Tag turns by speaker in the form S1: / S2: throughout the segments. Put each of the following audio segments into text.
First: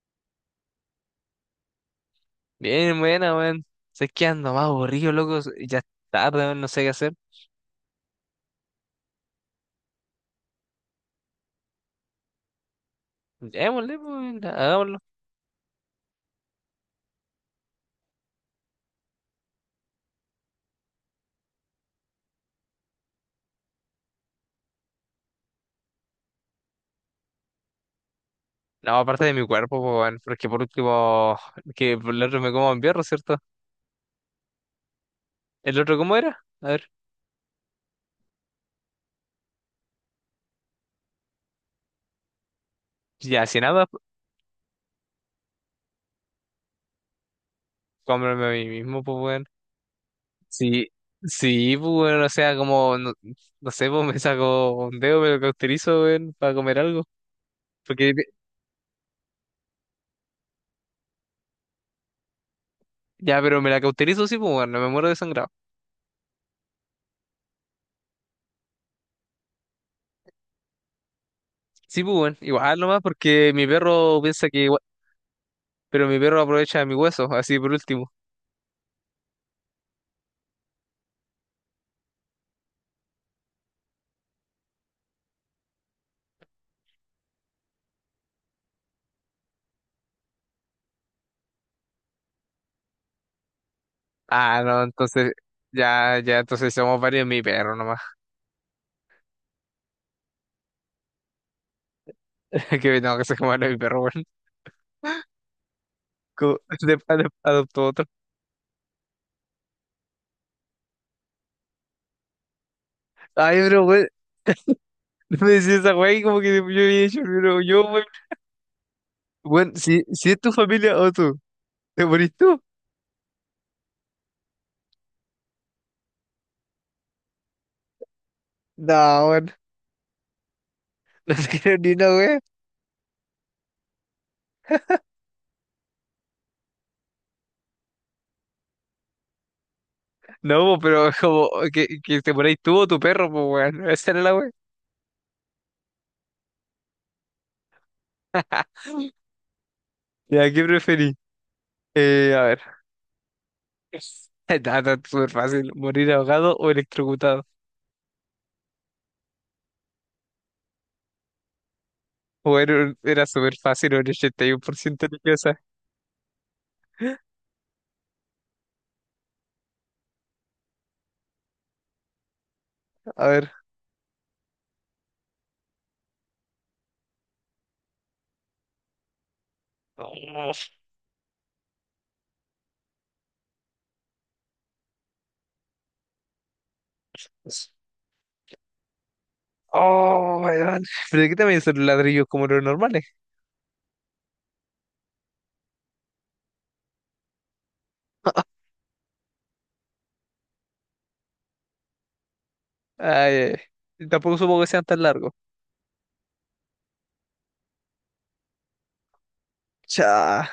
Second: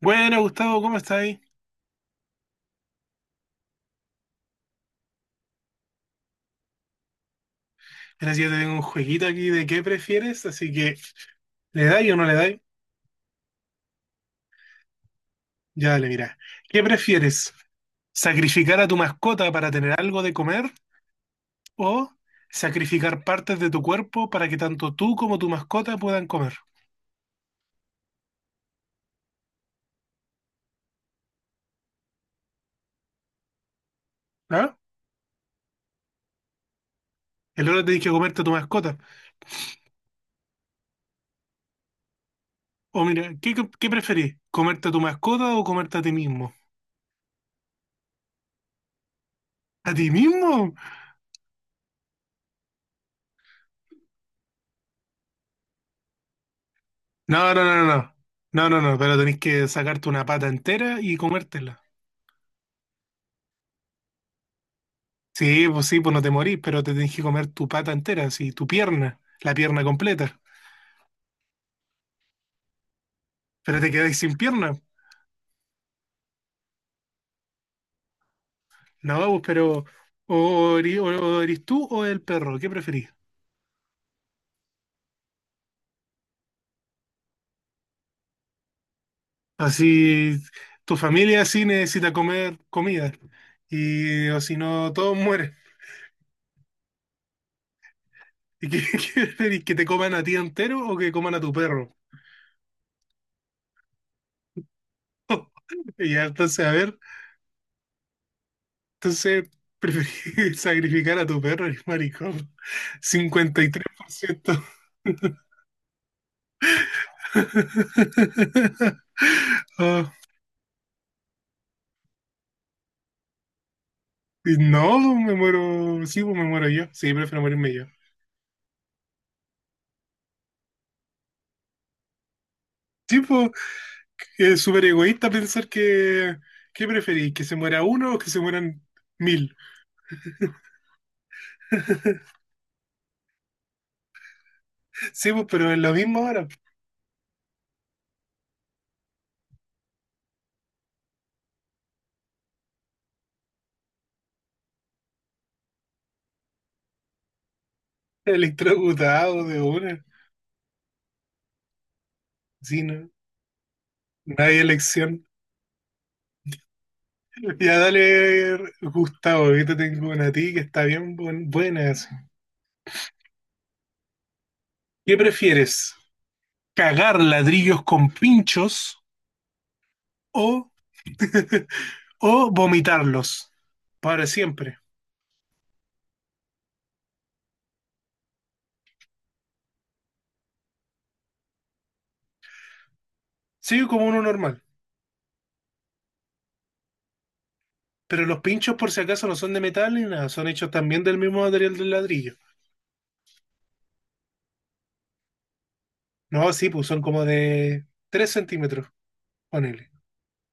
S1: Bueno, Gustavo, ¿cómo estáis?
S2: Bien, buena, weón. Sé que ando más aburrido, loco. Ya es tarde, weón, no sé qué hacer.
S1: Mira, si yo te tengo un jueguito aquí de qué prefieres, así que ¿le dais o no le dais?
S2: Démosle, pues, weón, hagámoslo.
S1: Ya dale, mira. ¿Qué prefieres? ¿Sacrificar a tu mascota para tener algo de comer o sacrificar partes de tu cuerpo para que tanto tú como tu mascota puedan comer?
S2: No, aparte de mi cuerpo, pues, weón, porque por último, que por el otro me como en perro, ¿cierto?
S1: ¿Ah?
S2: ¿El otro cómo era? A ver,
S1: El otro te dije comerte a tu mascota. O mira,
S2: ya,
S1: ¿qué,
S2: si nada,
S1: qué preferís? ¿Comerte a tu mascota o comerte a ti mismo?
S2: cómprame a mí mismo, pues, weón.
S1: ¿A ti mismo?
S2: Sí, sí, pues, weón, o sea, como, no, no sé, pues, me saco un dedo, me lo cauterizo, weón, para comer algo.
S1: No, no, no,
S2: Porque,
S1: no. No, no, no, no, pero tenés que sacarte una pata entera y comértela.
S2: ya, pero me la cauterizo, sí, pues, weón, no me muero de sangrado.
S1: Sí, pues no te morís, pero te tenés que comer tu pata entera, sí, tu pierna, la pierna completa.
S2: Sí, pues, bueno, igual nomás porque mi
S1: Pero te quedáis
S2: perro
S1: sin
S2: piensa que
S1: pierna.
S2: igual- Pero mi perro aprovecha de mi hueso, así por último.
S1: No, pues, pero o tú o el perro, ¿qué preferís? Así, tu familia sí necesita comer comida. Y o si
S2: Ah, no,
S1: no, todos
S2: entonces,
S1: mueren.
S2: ya, ya, entonces somos varios de mi perro nomás.
S1: ¿Y qué, qué preferís? ¿Que te coman a ti entero o que coman a tu perro?
S2: Que tengo que sacar de mi perro, weón.
S1: Y ya,
S2: Como,
S1: entonces, a ver,
S2: adoptó otro.
S1: entonces preferís sacrificar a tu perro, eres maricón.
S2: Ay,
S1: cincuenta y tres
S2: pero, weón,
S1: por ciento.
S2: no me decís esa weá y como que yo había hecho, pero yo, weón. Weón, si,
S1: Ah,
S2: si es tu familia o tú, ¿te morís tú?
S1: y no, no, me muero, sí, pues me muero yo. Sí, prefiero morirme yo.
S2: No, weón, no te creo ni una weá.
S1: Sí, pues, es súper egoísta pensar que, ¿qué preferís? ¿Que se muera uno o que se mueran mil?
S2: No, po, pero es como que te morís tú o tu perro, pues, weón. Esa era la weá.
S1: Sí, pues, pero es lo mismo ahora, pues.
S2: Ya, ¿qué preferís? A ver. Nada, súper fácil, morir ahogado o electrocutado.
S1: Electrocutado de una.
S2: Bueno,
S1: Sí,
S2: era
S1: no.
S2: era súper fácil, un
S1: No hay
S2: 81%
S1: elección.
S2: limpieza.
S1: Ya dale, Gustavo, ahorita tengo una a ti que está bien buena, así.
S2: A ver.
S1: ¿Qué prefieres? ¿Cagar ladrillos con pinchos
S2: Oh,
S1: o o vomitarlos para siempre?
S2: oh, weón. ¿Pero qué también son ladrillos como los normales?
S1: Sigue como uno normal. Pero los pinchos, por si acaso, no son de metal ni nada. Son hechos también del mismo material del ladrillo.
S2: Ay, ay, tampoco supongo que sean tan largos.
S1: No, sí, pues son como de 3 centímetros, ponele.
S2: Cha.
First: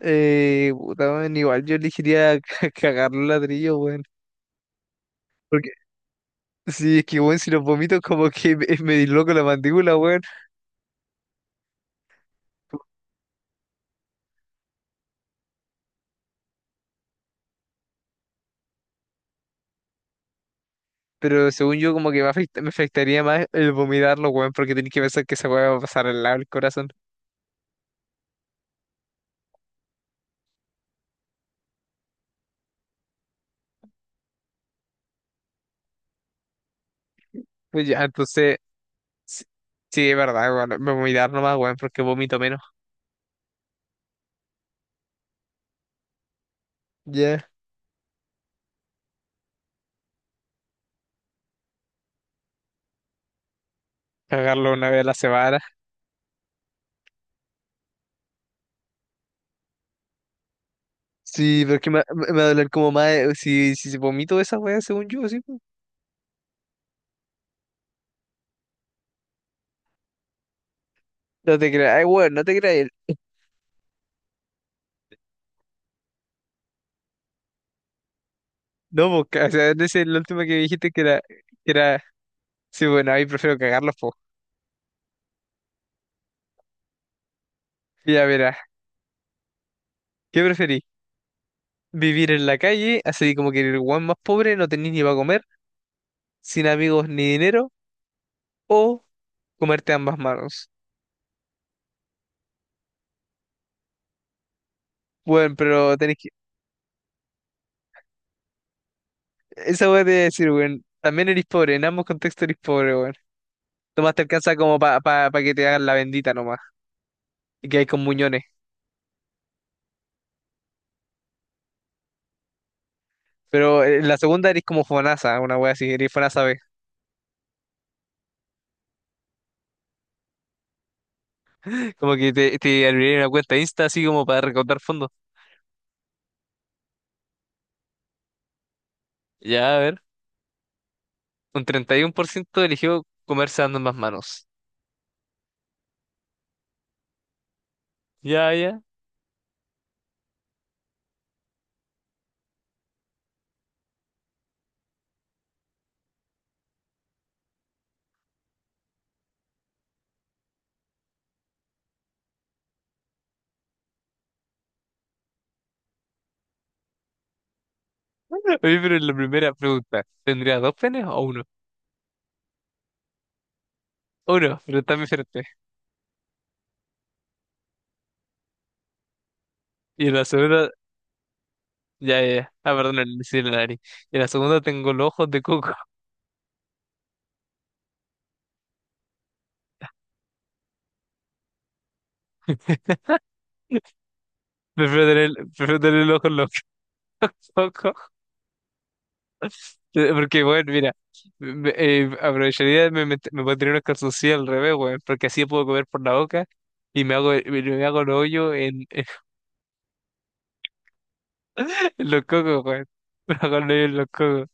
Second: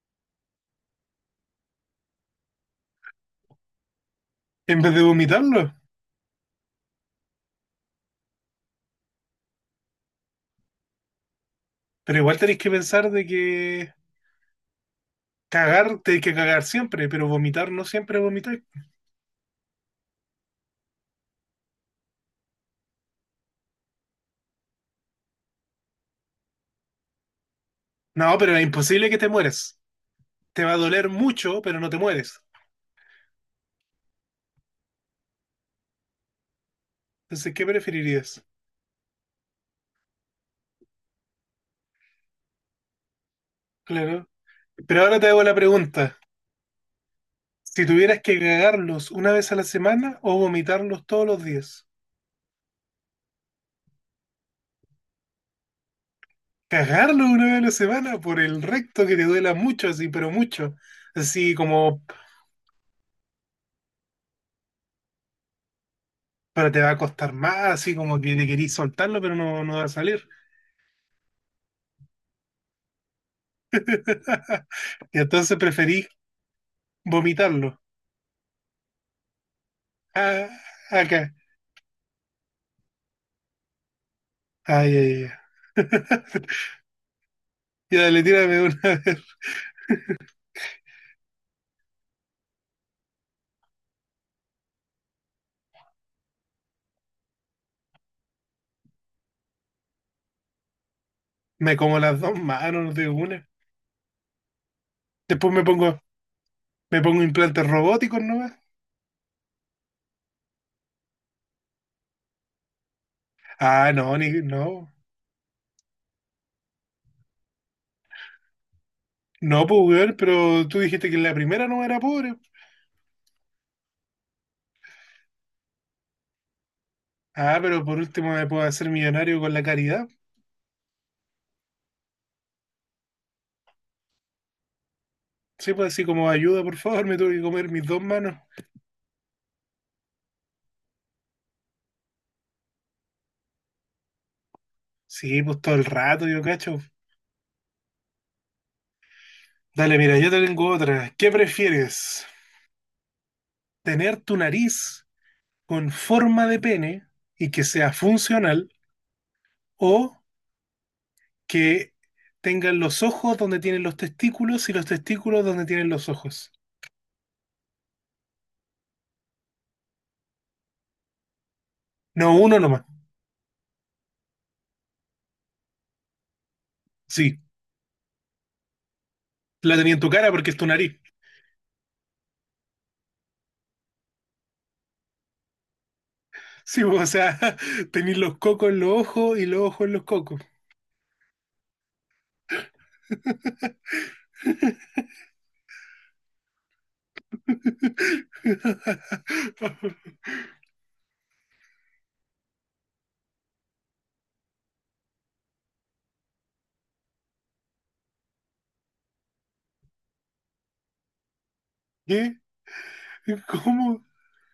S2: Puta, weón, igual yo elegiría cagar los ladrillos, weón.
S1: En vez de vomitarlo.
S2: Porque sí es que, weón, si los vomito, como que me disloco la mandíbula, weón.
S1: Pero igual tenéis que pensar de que cagar, tenéis que cagar siempre. Pero vomitar no siempre vomitar.
S2: Pero según yo, como que me afectaría más el vomitarlo, weón, porque tenés que pensar que esa weá va a pasar al lado del corazón.
S1: No, pero es imposible que te mueras. Te va a doler mucho, pero no te mueres. Entonces, ¿qué
S2: Pues ya,
S1: preferirías?
S2: entonces sí, sí, es verdad, bueno, me voy a dar nomás, weón, porque vomito menos.
S1: Claro. Pero ahora te hago la pregunta.
S2: Ya.
S1: Si tuvieras que cagarlos una vez a la semana o vomitarlos todos los días.
S2: Cagarlo una vez a la semana.
S1: Cagarlos una vez a la semana por el recto que te duela mucho, así, pero mucho. Así
S2: Sí, pero es que
S1: como,
S2: me va a doler como más si vomito esa weá, según yo, sí, po.
S1: pero te va a costar más, así como que te querís soltarlo, pero no va a salir.
S2: No te creas, ay, weón, no te creas.
S1: Y entonces preferís vomitarlo.
S2: No, porque, o sea, ese es el último
S1: Ah,
S2: que dijiste que era,
S1: acá.
S2: que era, sí, bueno, ahí prefiero cagarlos, po.
S1: Ay, ay, ay. Ya, dale,
S2: Ya verás,
S1: tírame una vez.
S2: ¿qué preferís? ¿Vivir en la calle, así como que el weón más pobre, no tenés ni para comer, sin amigos ni dinero, o comerte ambas manos?
S1: Me como las dos manos de una. Después
S2: Bueno,
S1: me
S2: pero
S1: pongo,
S2: tenés que...
S1: me pongo implantes robóticos nomás.
S2: Esa voy a decir, weón. También eres pobre, en ambos contextos eres pobre, weón.
S1: Ah, no,
S2: Tomás te
S1: ni,
S2: alcanza
S1: no.
S2: como para pa que te hagan la bendita nomás. Y que hay con muñones.
S1: No, pues, weón, pero tú dijiste que la primera no era pobre.
S2: Pero en la segunda eres como Fonasa, una wea así, eres Fonasa B.
S1: Ah, pero por último me puedo hacer millonario con la caridad.
S2: Como que te abrirían una cuenta Insta así como para recaudar fondos.
S1: Sí, pues así como ayuda, por favor, me tuve que comer mis dos manos.
S2: Ya, a ver. Un 31% eligió comerse dando más manos.
S1: Sí, pues todo el rato, yo cacho.
S2: Ya, ya.
S1: Dale, mira, yo te tengo otra. ¿Qué prefieres? ¿Tener tu nariz con forma de pene y que sea funcional o que tengan los ojos donde tienen los testículos y los testículos donde tienen los ojos?
S2: Oye, pero en la primera pregunta, ¿tendrías dos penes o uno?
S1: No, uno nomás.
S2: Uno, pero está muy fuerte.
S1: Sí, la tenía en
S2: Y
S1: tu
S2: en la
S1: cara porque es tu
S2: segunda,
S1: nariz.
S2: ya, ya, ya. Ah, perdón, le hice la nariz. Y en la segunda tengo los ojos de coco.
S1: Sí, o sea, tenéis los cocos en los ojos y los ojos en los cocos.
S2: Prefiero tener, prefiero tener el ojo loco, loco. Porque, bueno, mira, aprovecharía, me pondría unos calzoncillos al revés, weón, porque así puedo comer por la boca y me hago el hoyo en, en los
S1: ¿Qué?
S2: cocos, weón. Me hago el hoyo en
S1: ¿Cómo?
S2: los cocos.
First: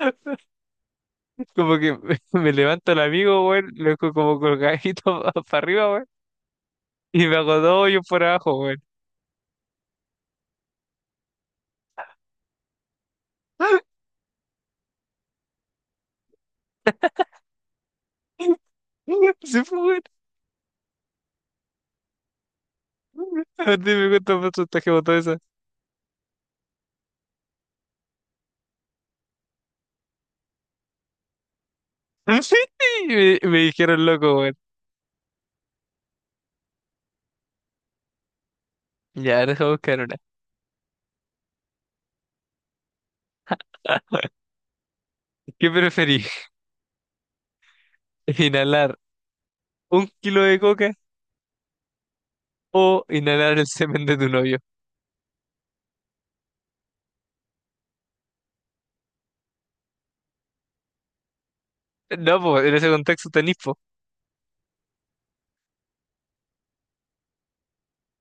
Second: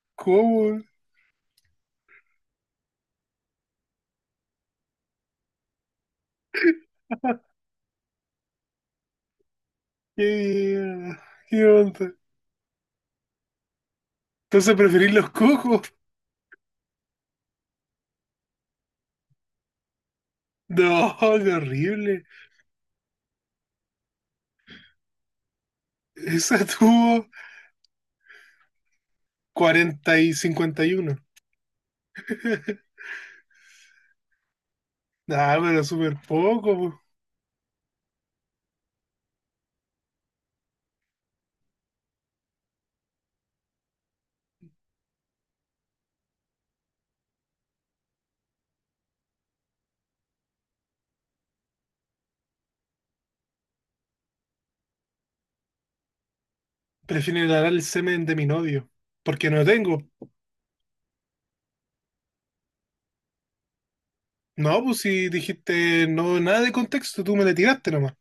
S1: ¿Cómo?
S2: Como que me levanto el amigo, weón, lo dejo como colgadito para arriba, weón, y me hago dos hoyos por abajo, weón.
S1: ¿Qué, qué onda? Entonces preferís los cocos.
S2: Sí, fue, weón.
S1: No, qué horrible.
S2: A ti me gusta más chantaje botón esa.
S1: Esa tuvo 40 y 51.
S2: Y me dijeron loco.
S1: Nah, pero súper poco, po.
S2: Ya, deja buscar una. ¿Qué preferís? ¿Inhalar un kilo de coca o inhalar el semen de tu novio?
S1: Prefiero inhalar el semen de mi novio. Porque no lo tengo.
S2: No, pues en ese contexto tenís, po.
S1: No, pues si dijiste no, nada de contexto, tú me le tiraste nomás.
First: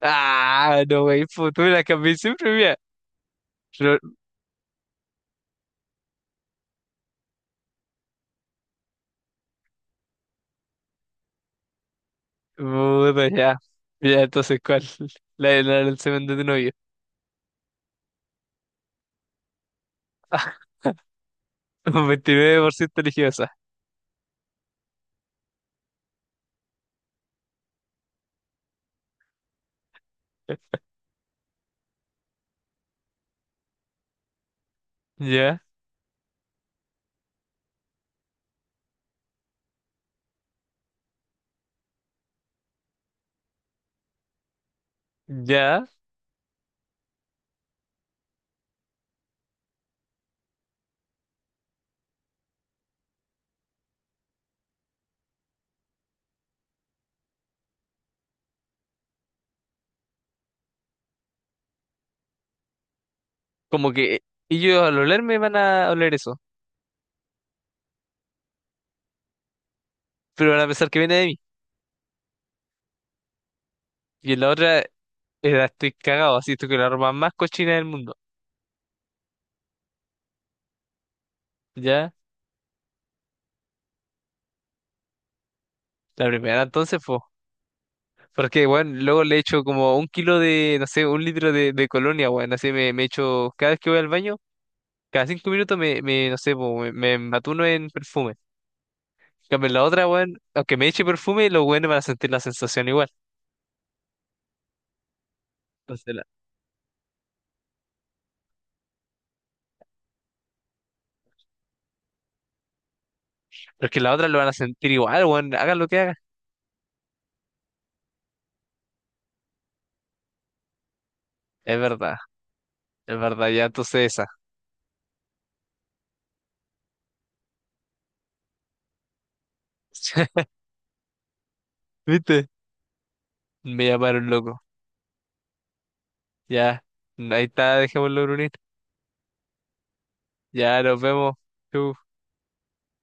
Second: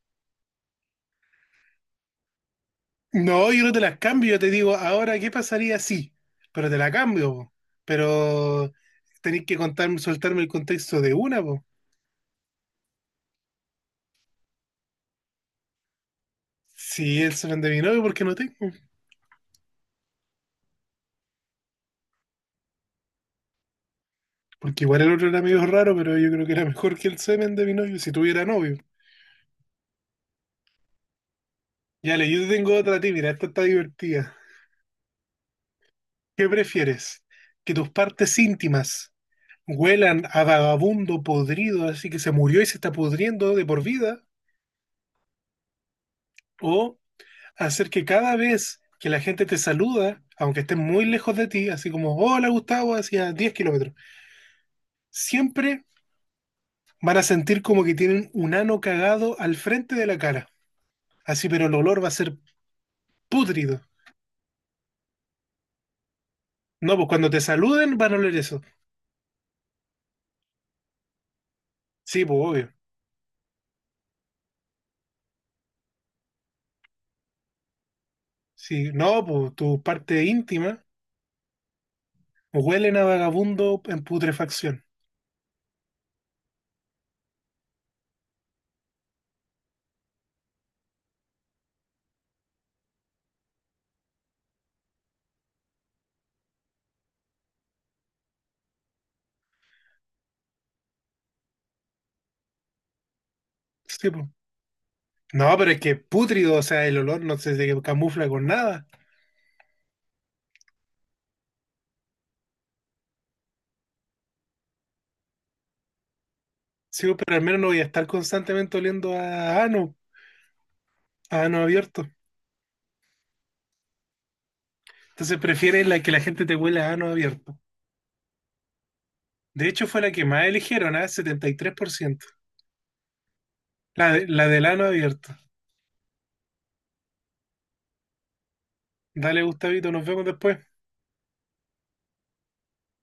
S2: Ah, no, wey, po, tú me la cambié siempre, mira.
S1: No, yo no te las
S2: Pero,
S1: cambio, yo te digo, ahora, ¿qué pasaría si? Pero te la cambio, po. Pero tenéis que contarme, soltarme el contexto de una, po.
S2: puta, ya. Ya, entonces, ¿cuál? La de inhalar el semen de tu novio.
S1: Si el semen de mi novio, ¿por qué no tengo?
S2: Un 29% religiosa.
S1: Porque igual el otro era medio raro, pero yo creo que era mejor que el semen de mi novio, si tuviera novio. Ya le, yo te tengo otra a ti, mira, esta está divertida.
S2: Ya,
S1: ¿Qué prefieres? ¿Que tus partes íntimas huelan a vagabundo podrido, así que se murió y se está pudriendo de por vida?
S2: ya.
S1: ¿O hacer que cada vez que la gente te saluda, aunque esté muy lejos de ti, así como, hola Gustavo, hacia 10 kilómetros, siempre van a sentir como que tienen un ano cagado al frente de la cara? Así, pero el olor va a ser pútrido.
S2: Como que ellos al olerme van a oler eso,
S1: No, pues cuando te saluden van a oler eso.
S2: pero van a pensar que viene de mí.
S1: Sí, pues obvio.
S2: Y en la otra, la estoy cagado, así esto que la ropa más cochina del mundo.
S1: Sí, no, pues tu parte íntima
S2: Ya.
S1: huelen a vagabundo en putrefacción.
S2: La primera entonces, pues. Porque, bueno, luego le echo como un kilo de, no sé, un litro de, colonia, bueno, así me echo, cada vez que voy al baño, cada 5 minutos me, me no sé, po, me matuno en perfume. En cambio, la otra, bueno, aunque me eche perfume, los buenos van a sentir la sensación igual.
S1: Sí, pues. No, pero es que
S2: Entonces,
S1: pútrido, o sea, el olor no se camufla con nada.
S2: porque la otra lo van a sentir igual, bueno, hagan lo que hagan.
S1: Sí, pues, pero al menos no voy a estar constantemente oliendo a ano
S2: Es
S1: abierto.
S2: verdad, es verdad, ya entonces esa.
S1: Entonces prefieren la que la gente te huela a ano abierto. De hecho, fue la que más eligieron, ¿ah? 73%.
S2: ¿Viste? Me
S1: La,
S2: llamaron
S1: la
S2: loco.
S1: del ano abierto.
S2: Ya, ahí está, dejémoslo, Brunito.
S1: Dale, Gustavito, nos vemos después.
S2: Ya, nos vemos. Chau.